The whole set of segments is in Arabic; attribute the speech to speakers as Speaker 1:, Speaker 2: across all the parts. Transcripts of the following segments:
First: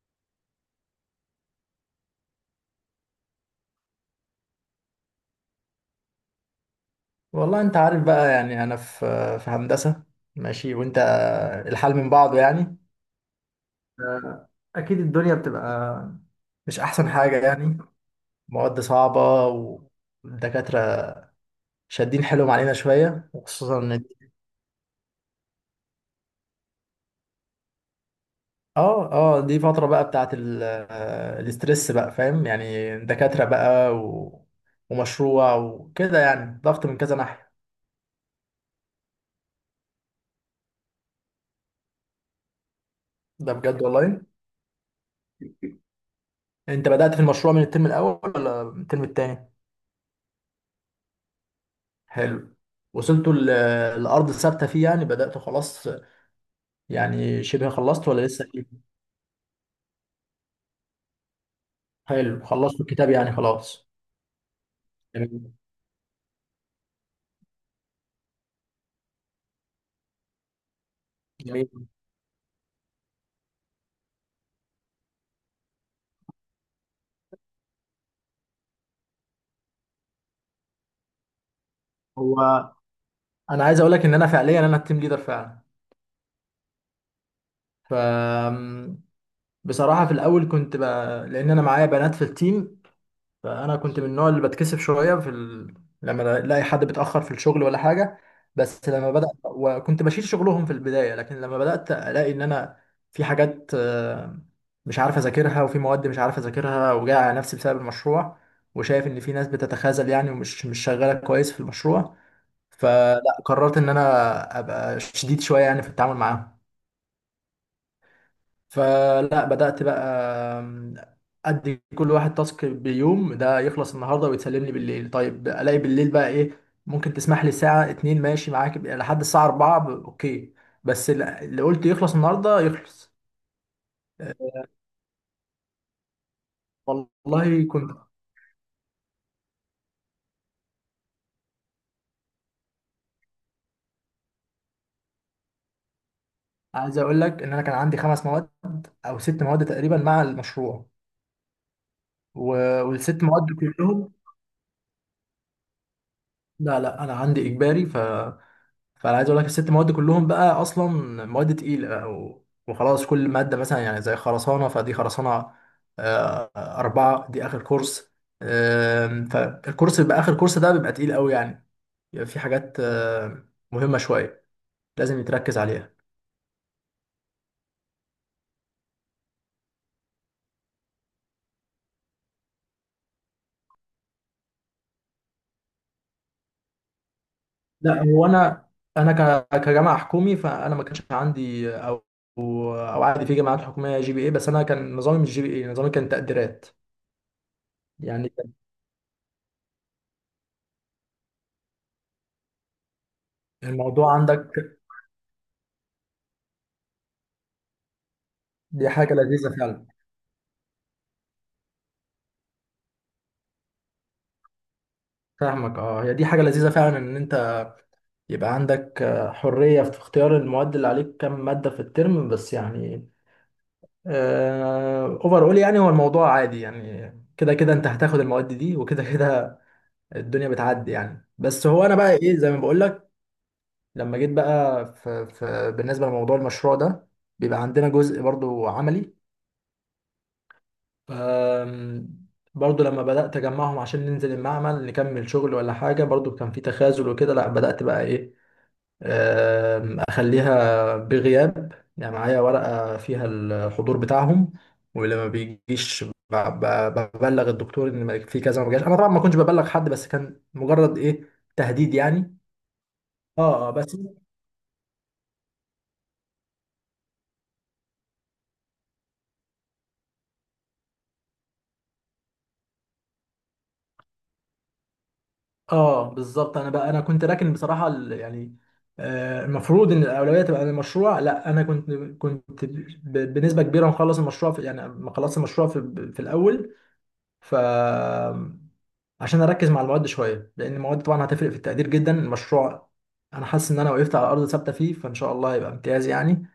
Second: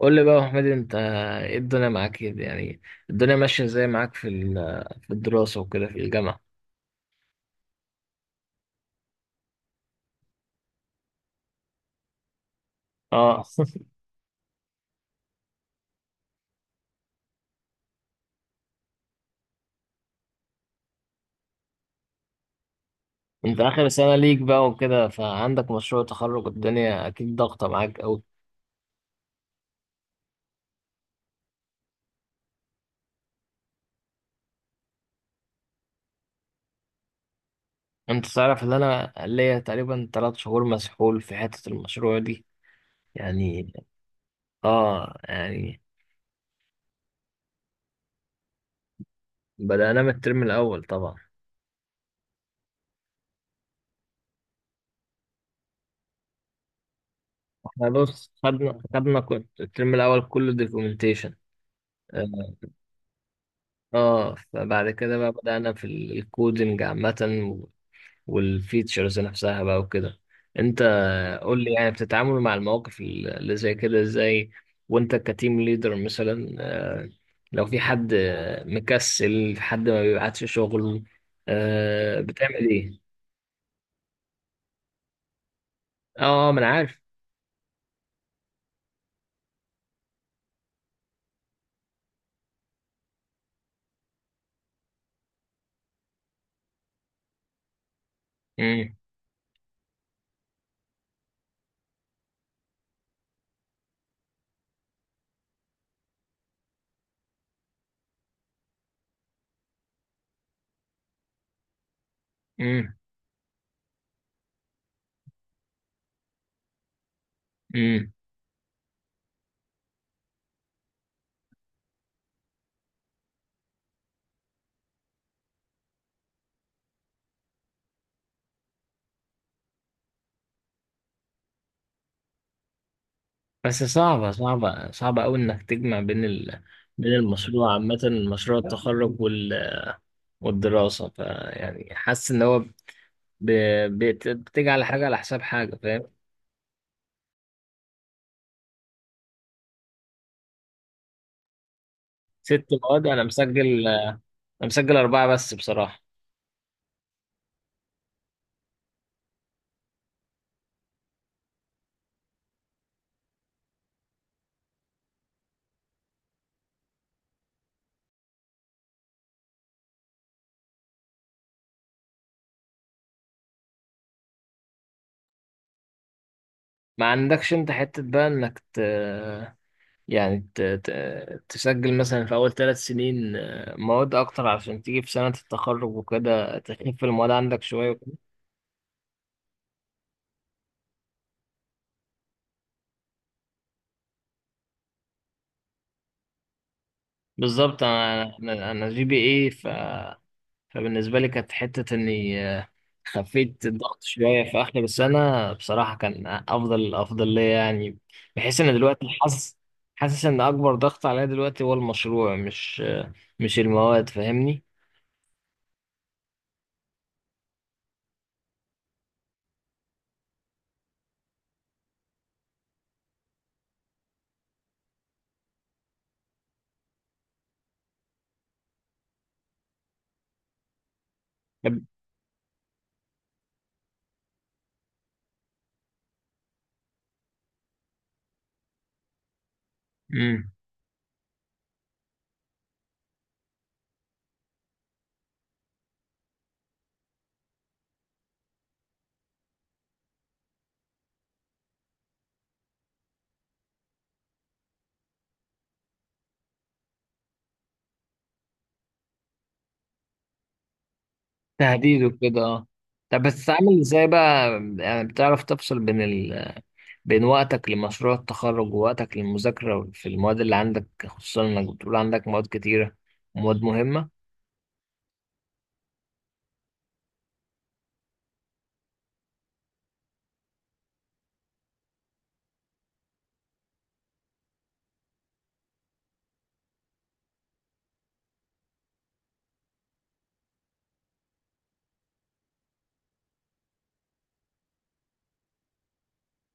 Speaker 1: قول لي بقى يا حميد، انت ايه الدنيا معاك ايه يعني؟ الدنيا ماشية ازاي معاك في الدراسة وكده في الجامعة؟
Speaker 2: والله انت عارف بقى، يعني انا في هندسة، ماشي. وانت الحال من بعضه يعني.
Speaker 1: اه
Speaker 2: آه، اكيد الدنيا بتبقى مش احسن حاجة يعني، مواد صعبة والدكاترة شادين حيلهم علينا شوية،
Speaker 1: انت
Speaker 2: وخصوصا
Speaker 1: اخر
Speaker 2: ان
Speaker 1: سنة ليك بقى وكده، فعندك مشروع تخرج، الدنيا اكيد ضاغطة معاك قوي.
Speaker 2: اه اه، دي فترة بقى بتاعت الاسترس بقى، فاهم يعني، دكاترة بقى ومشروع وكده، يعني ضغط من كذا ناحية.
Speaker 1: انت تعرف ان انا ليا تقريبا 3 شهور مسحول في حتة المشروع دي
Speaker 2: ده
Speaker 1: يعني.
Speaker 2: بجد والله؟
Speaker 1: اه يعني.
Speaker 2: انت بدأت في المشروع من الترم الاول ولا من الترم التاني؟
Speaker 1: بدأنا من الترم الاول طبعا.
Speaker 2: حلو. وصلتوا لأرض ثابتة فيه يعني، بدأتوا خلاص يعني، شبه
Speaker 1: احنا
Speaker 2: خلصت ولا
Speaker 1: بص،
Speaker 2: لسه فيه؟
Speaker 1: خدنا الترم الاول كله دوكيومنتيشن. اه.
Speaker 2: حلو، خلصتوا الكتاب يعني خلاص.
Speaker 1: فبعد كده بقى
Speaker 2: جميل.
Speaker 1: بدأنا في الكودينج عامة. والفيتشرز نفسها بقى وكده. انت قول لي
Speaker 2: جميل.
Speaker 1: يعني بتتعامل مع المواقف اللي زي كده ازاي وانت كتيم ليدر مثلا، لو في حد مكسل، في حد ما بيبعتش شغل، بتعمل
Speaker 2: هو
Speaker 1: ايه؟
Speaker 2: أنا عايز أقول لك إن أنا فعليا أنا التيم ليدر فعلا.
Speaker 1: اه، اه، ما انا عارف.
Speaker 2: ف بصراحة في الأول كنت لأن أنا معايا بنات في التيم، فانا كنت من النوع اللي بتكسف شويه لما الاقي حد بيتاخر في الشغل ولا حاجه. بس
Speaker 1: امم.
Speaker 2: لما بدات وكنت بشيل شغلهم في البدايه، لكن لما بدات الاقي ان انا في حاجات مش عارف اذاكرها، وفي مواد مش عارف اذاكرها، وجاي على نفسي بسبب المشروع، وشايف ان في ناس بتتخاذل يعني، ومش مش شغاله كويس في المشروع.
Speaker 1: امم.
Speaker 2: فلا قررت ان انا ابقى شديد شويه يعني في التعامل معاهم.
Speaker 1: امم.
Speaker 2: فلا بدأت بقى آم، أدي كل واحد تاسك بيوم، ده يخلص النهاردة ويتسلم لي بالليل. طيب، ألاقي بالليل بقى إيه؟ ممكن تسمح لي ساعة 2 ماشي معاك لحد الساعة 4 أوكي، بس اللي قلت يخلص النهاردة يخلص.
Speaker 1: بس صعبة
Speaker 2: آه،
Speaker 1: صعبة صعبة قوي انك تجمع بين بين
Speaker 2: والله
Speaker 1: المشروع
Speaker 2: كنت
Speaker 1: عامة، مشروع التخرج والدراسة. فيعني حاسس ان هو ب... بتيجي على حاجة على حساب حاجة، فاهم؟
Speaker 2: عايز أقول لك إن أنا كان عندي 5 مواد أو 6 مواد تقريبا مع المشروع.
Speaker 1: ست مواد؟
Speaker 2: والست مواد كلهم،
Speaker 1: انا مسجل اربعه بس بصراحه.
Speaker 2: لا لا، أنا عندي إجباري. فانا عايز اقول لك ال6 مواد كلهم بقى اصلا مواد تقيله بقى، وخلاص كل ماده مثلا يعني زي خرسانه، فدي خرسانه 4، دي آخر كورس. فالكورس بيبقى، آخر كورس ده بيبقى تقيل قوي يعني. بيبقى في حاجات مهمة شوية لازم يتركز عليها.
Speaker 1: ما عندكش انت حته بقى انك يعني تسجل مثلا في اول 3 سنين مواد اكتر، عشان تيجي في سنه التخرج وكده تخف المواد عندك شويه
Speaker 2: لا
Speaker 1: وكده.
Speaker 2: هو أنا أنا كجامعة حكومي، فأنا ما كانش عندي أو عادي في جامعات حكومية GPA. بس أنا كان نظامي مش GPA، نظامي كان تقديرات
Speaker 1: بالظبط،
Speaker 2: يعني.
Speaker 1: انا انا أنا جي بي اي، فبالنسبة لي كانت حتة إني خفيت الضغط
Speaker 2: الموضوع
Speaker 1: شوية
Speaker 2: عندك
Speaker 1: في آخر السنة بصراحة، كان أفضل ليا يعني. بحيث إن
Speaker 2: دي
Speaker 1: دلوقتي
Speaker 2: حاجة
Speaker 1: حاسس،
Speaker 2: لذيذة فعلا.
Speaker 1: إن أكبر ضغط عليا دلوقتي هو المشروع، مش المواد، فاهمني؟
Speaker 2: فاهمك، اه، هي دي حاجة لذيذة فعلا، ان انت يبقى عندك حرية في اختيار المواد اللي عليك، كم مادة في الترم بس يعني، اوفر اول. يعني هو الموضوع عادي يعني، كده كده انت هتاخد المواد دي، وكده كده الدنيا بتعدي يعني. بس هو
Speaker 1: طب-
Speaker 2: انا بقى ايه، زي ما بقول لك، لما جيت بقى في بالنسبة لموضوع المشروع ده، بيبقى عندنا جزء برضو عملي.
Speaker 1: مم.
Speaker 2: آم، برضو لما بدأت أجمعهم عشان ننزل المعمل نكمل شغل ولا حاجة، برضو كان في تخاذل وكده. لا بدأت بقى إيه، اخليها بغياب يعني، معايا ورقة فيها الحضور بتاعهم، ولما بيجيش ببلغ الدكتور ان في كذا ما جاش. انا طبعا ما كنتش ببلغ حد، بس كان مجرد ايه، تهديد
Speaker 1: تهديد
Speaker 2: يعني.
Speaker 1: وكده، اه. طب
Speaker 2: اه اه
Speaker 1: بتتعامل
Speaker 2: بس.
Speaker 1: ازاي بقى؟ يعني بتعرف تفصل بين بين وقتك لمشروع التخرج ووقتك للمذاكرة في المواد اللي عندك، خصوصا انك بتقول عندك مواد كتيرة ومواد مهمة ان
Speaker 2: اه بالظبط، انا بقى انا كنت راكن بصراحة يعني المفروض ان الاولويه تبقى للمشروع، لا انا كنت بنسبه كبيره مخلص المشروع في، يعني مخلص المشروع في الاول، ف عشان اركز مع المواد شويه، لان المواد طبعا هتفرق في التقدير جدا. المشروع انا حاسس ان انا وقفت على ارض ثابته فيه، فان شاء الله هيبقى امتياز يعني.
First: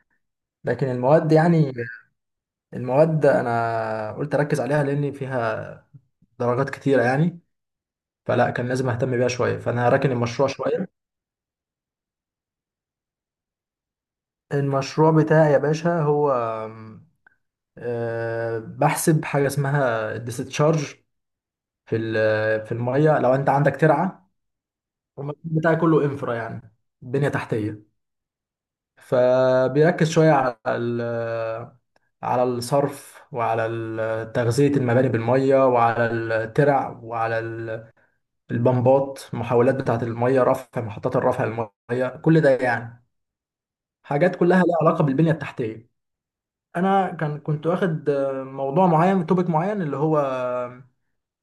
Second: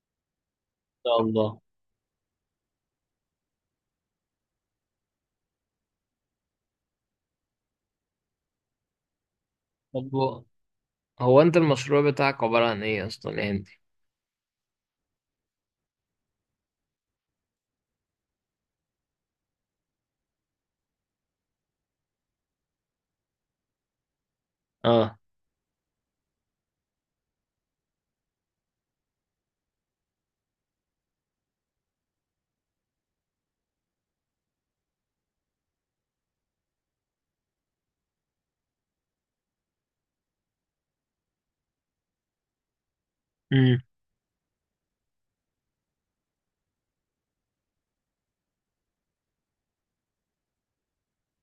Speaker 2: لكن
Speaker 1: شاء
Speaker 2: المواد
Speaker 1: الله.
Speaker 2: يعني، المواد انا قلت اركز عليها، لان فيها درجات كتيره يعني، فلا كان لازم اهتم بيها شويه، فانا
Speaker 1: طب،
Speaker 2: هراكن المشروع شويه.
Speaker 1: هو انت المشروع بتاعك عبارة عن ايه اصلا يا هندي؟
Speaker 2: المشروع بتاعي يا باشا هو آم، آه، بحسب حاجه اسمها الديستشارج في الميه. لو انت عندك ترعه،
Speaker 1: اه.
Speaker 2: المشروع بتاعي كله انفرا يعني، بنيه تحتيه، فبيركز شوية على الصرف، وعلى تغذية المباني بالمية، وعلى الترع، وعلى البمبات، محاولات بتاعة المية، رفع، محطات الرفع المية، كل ده يعني
Speaker 1: امم.
Speaker 2: حاجات كلها لها علاقة بالبنية التحتية. أنا كان كنت واخد موضوع معين، توبيك معين، اللي هو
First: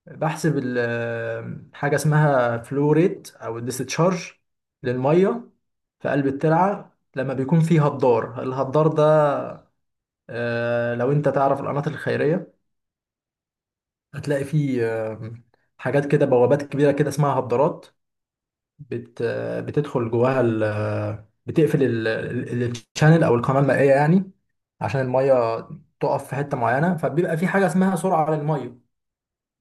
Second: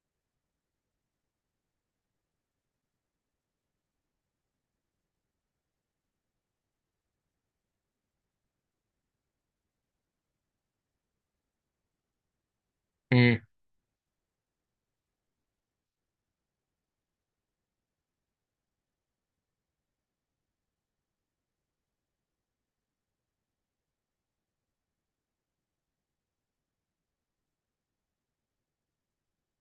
Speaker 2: بحسب حاجة اسمها فلو ريت أو الديستشارج للمية في قلب الترعة، لما بيكون فيه هدار. الهدار ده لو انت تعرف القناة الخيرية،
Speaker 1: امم.
Speaker 2: هتلاقي في آه، حاجات كده، بوابات كبيرة كده اسمها هبارات، بت آه، بتدخل جواها بتقفل الشانل او القناة المائية يعني، عشان المية تقف في حتة معينة. فبيبقى في حاجة اسمها سرعة على المية،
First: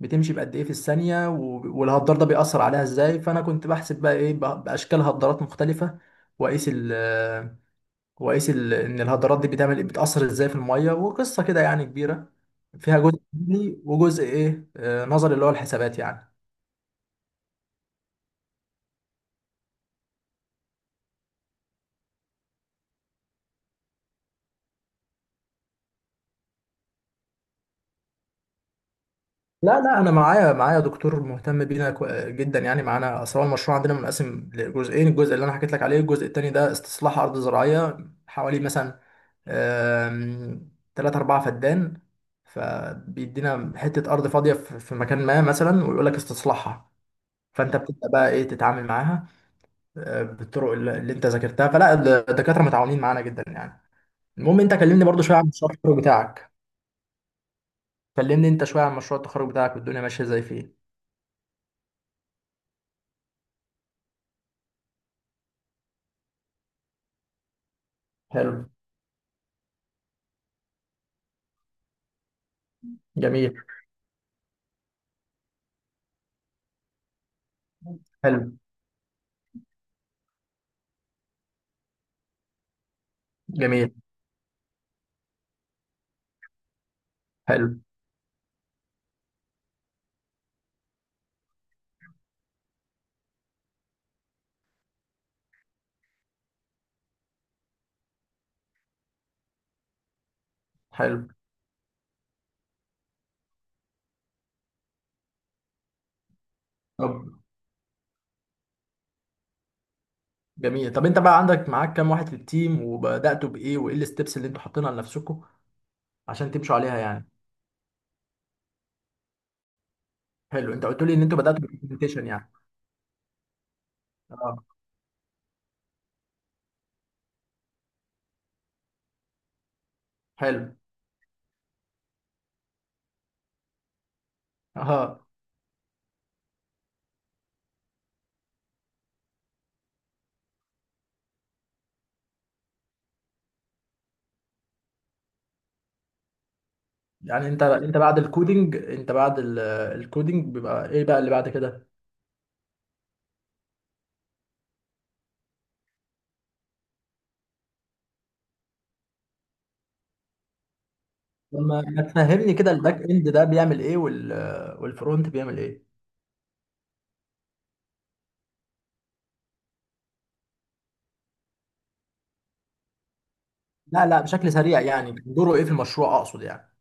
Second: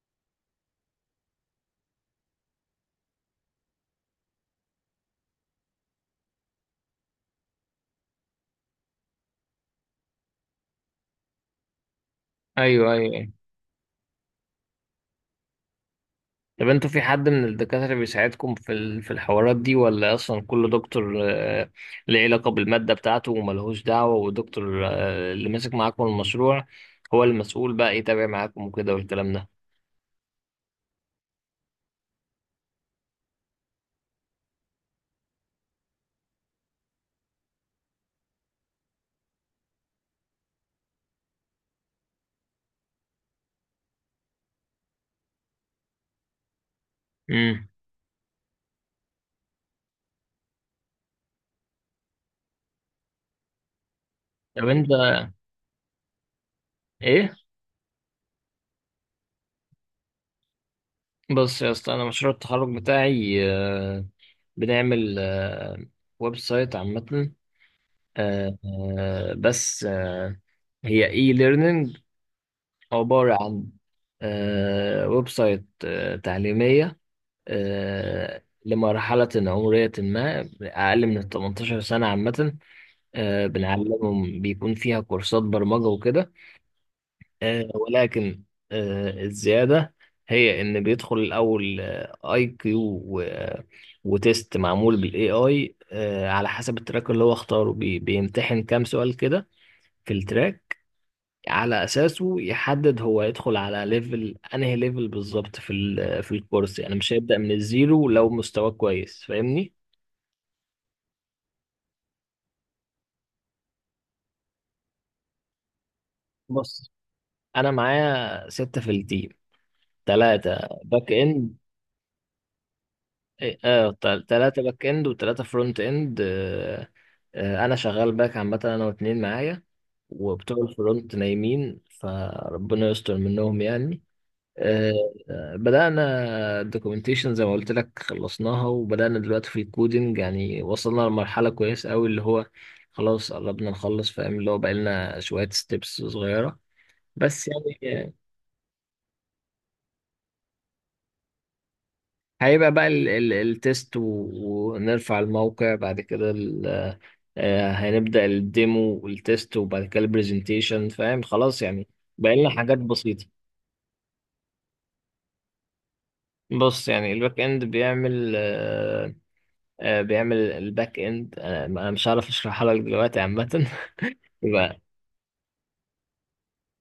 Speaker 2: بتمشي بقد ايه في الثانية. والهدار ده بيأثر عليها ازاي؟ فانا كنت بحسب بقى ايه، بأشكال هدارات مختلفة، واقيس وقيس ان الهدرات دي بتعمل، بتأثر ازاي في المية. وقصة كده يعني كبيرة،
Speaker 1: ايوه،
Speaker 2: فيها
Speaker 1: ايوه،
Speaker 2: جزء
Speaker 1: ايوه.
Speaker 2: علمي وجزء ايه نظري، اللي هو الحسابات يعني.
Speaker 1: طب انتوا في حد من الدكاترة بيساعدكم في الحوارات دي، ولا اصلا كل دكتور ليه علاقة بالمادة بتاعته وملهوش دعوة، والدكتور اللي ماسك معاكم المشروع هو المسؤول بقى يتابع معاكم وكده والكلام ده؟
Speaker 2: لا لا، انا معايا دكتور مهتم بينا جدا يعني معانا، اصل هو المشروع عندنا منقسم لجزئين. الجزء اللي انا حكيت لك عليه، الجزء التاني ده استصلاح ارض زراعية حوالي مثلا، 3 4 فدان، فبيدينا حتة أرض فاضية في مكان ما مثلا، ويقول لك استصلاحها.
Speaker 1: امم.
Speaker 2: فأنت بتبدأ بقى إيه، تتعامل معاها بالطرق اللي انت ذاكرتها. فلا الدكاتره متعاونين معانا جدا يعني. المهم
Speaker 1: طب
Speaker 2: انت
Speaker 1: انت
Speaker 2: كلمني برضو شويه عن مشروع التخرج بتاعك.
Speaker 1: ايه؟
Speaker 2: كلمني انت شويه عن مشروع التخرج بتاعك، والدنيا ماشيه ازاي فيه.
Speaker 1: بص يا اسطى، انا مشروع التخرج بتاعي بنعمل ويب سايت عامة،
Speaker 2: حلو.
Speaker 1: آه، آه، بس آه، هي اي ليرنينج عبارة
Speaker 2: جميل.
Speaker 1: عن ويب سايت تعليمية
Speaker 2: حلو.
Speaker 1: لمرحلة عمرية ما أقل من ال 18 سنة عامة.
Speaker 2: جميل.
Speaker 1: بنعلمهم، بيكون فيها كورسات برمجة وكده،
Speaker 2: حلو.
Speaker 1: ولكن الزيادة هي إن بيدخل الأول أي كيو وتيست معمول بالاي اي على حسب التراك اللي هو اختاره، بيمتحن كام سؤال كده في التراك،
Speaker 2: حلو.
Speaker 1: على اساسه يحدد هو يدخل على ليفل انهي ليفل بالظبط في الكورس، يعني
Speaker 2: طب.
Speaker 1: مش هيبدأ من الزيرو لو مستواه كويس، فاهمني؟
Speaker 2: جميل. طب انت بقى عندك معاك كام واحد في التيم، وبداتوا بايه، وايه الستبس اللي انتوا حاطينها لنفسكم عشان تمشوا
Speaker 1: بص،
Speaker 2: عليها يعني.
Speaker 1: انا معايا ستة في التيم، ثلاثة
Speaker 2: حلو، انت قلت
Speaker 1: باك
Speaker 2: لي ان انتوا
Speaker 1: اند.
Speaker 2: بداتوا بالبرزنتيشن يعني.
Speaker 1: اه. ثلاثة
Speaker 2: اه.
Speaker 1: باك اند وثلاثة فرونت اند. انا شغال باك عامة، انا واتنين معايا، وبتوع
Speaker 2: حلو.
Speaker 1: الفرونت نايمين فربنا يستر منهم يعني. آه،
Speaker 2: اه
Speaker 1: بدأنا الدوكيومنتيشن زي ما قلت لك، خلصناها وبدأنا دلوقتي في الكودينج، يعني وصلنا لمرحلة كويسة أوي، اللي هو خلاص قربنا نخلص فاهم، اللي هو بقالنا شوية ستيبس صغيرة بس
Speaker 2: يعني، انت
Speaker 1: يعني.
Speaker 2: بعد الكودينج، انت بعد الكودينج بيبقى ايه بقى اللي بعد كده؟
Speaker 1: هيبقى بقى التست ونرفع الموقع، بعد كده هنبدأ الديمو والتست، وبعد كده البرزنتيشن فاهم خلاص
Speaker 2: لما
Speaker 1: يعني،
Speaker 2: ما
Speaker 1: بقالنا
Speaker 2: تفهمني كده
Speaker 1: حاجات
Speaker 2: الباك
Speaker 1: بسيطة.
Speaker 2: اند ده بيعمل ايه، والفرونت بيعمل ايه؟
Speaker 1: بص، يعني الباك اند بيعمل الباك اند، أنا مش هعرف اشرحها لك دلوقتي عامه.
Speaker 2: لا لا، بشكل سريع
Speaker 1: يبقى،
Speaker 2: يعني، دوره ايه في المشروع اقصد يعني.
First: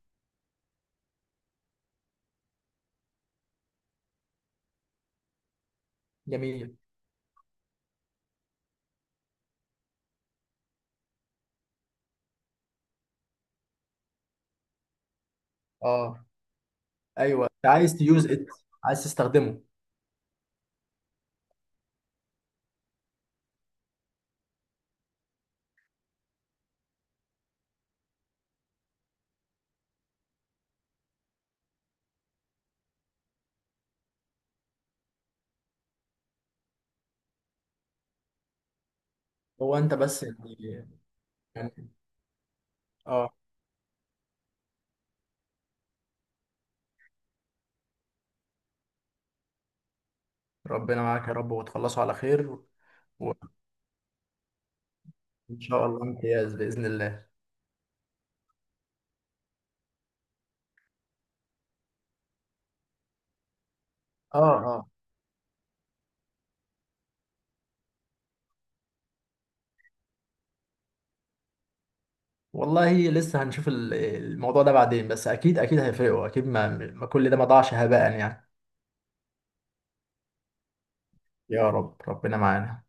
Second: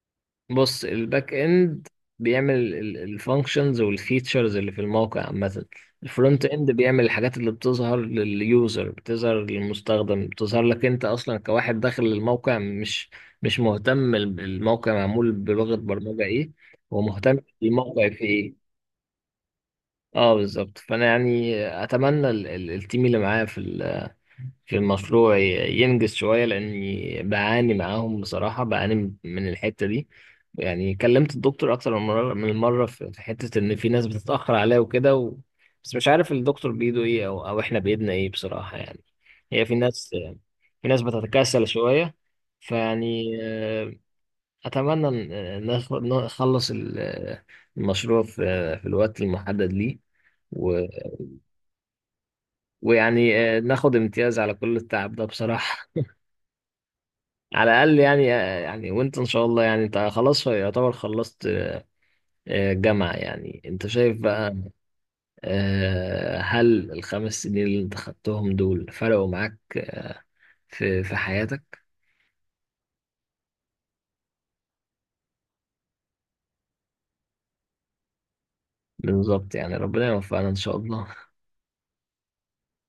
Speaker 1: بص الباك اند بيعمل الفانكشنز والفيتشرز اللي في الموقع عامه. الفرونت اند
Speaker 2: جميل.
Speaker 1: بيعمل الحاجات اللي بتظهر لليوزر، بتظهر للمستخدم، بتظهر لك انت اصلا كواحد داخل الموقع، مش مهتم الموقع معمول بلغه برمجه
Speaker 2: اه.
Speaker 1: ايه، هو مهتم
Speaker 2: ايوه انت عايز
Speaker 1: الموقع في
Speaker 2: تيوز ات،
Speaker 1: ايه.
Speaker 2: عايز تستخدمه.
Speaker 1: اه بالظبط، فانا يعني اتمنى التيم اللي معايا في المشروع ينجز شوية، لأني بعاني معاهم بصراحة، بعاني من الحتة دي يعني. كلمت الدكتور أكتر من مرة في حتة إن في ناس بتتأخر عليا وكده بس مش عارف الدكتور بإيده إيه أو إحنا بإيدنا إيه بصراحة يعني. هي في
Speaker 2: هو انت
Speaker 1: ناس،
Speaker 2: بس يعني،
Speaker 1: بتتكاسل
Speaker 2: يعني-
Speaker 1: شوية،
Speaker 2: اه
Speaker 1: فيعني أتمنى إن نخلص المشروع في الوقت المحدد ليه و...
Speaker 2: ربنا معاك يا رب، وتخلصوا على خير.
Speaker 1: ويعني
Speaker 2: وان
Speaker 1: ناخد امتياز على كل التعب ده
Speaker 2: شاء
Speaker 1: بصراحة
Speaker 2: الله امتياز باذن الله.
Speaker 1: على الاقل يعني. يعني وانت ان شاء الله، يعني انت خلاص يعتبر خلصت جامعة، يعني انت شايف
Speaker 2: اه
Speaker 1: بقى،
Speaker 2: اه.
Speaker 1: هل ال 5 سنين اللي انت خدتهم دول فرقوا معاك في حياتك؟
Speaker 2: والله لسه هنشوف الموضوع ده بعدين، بس اكيد اكيد هيفرقوا اكيد، ما كل ده ما ضاعش هباء يعني.
Speaker 1: بالظبط يعني، ربنا يوفقنا ان شاء الله.
Speaker 2: يا رب ربنا معانا.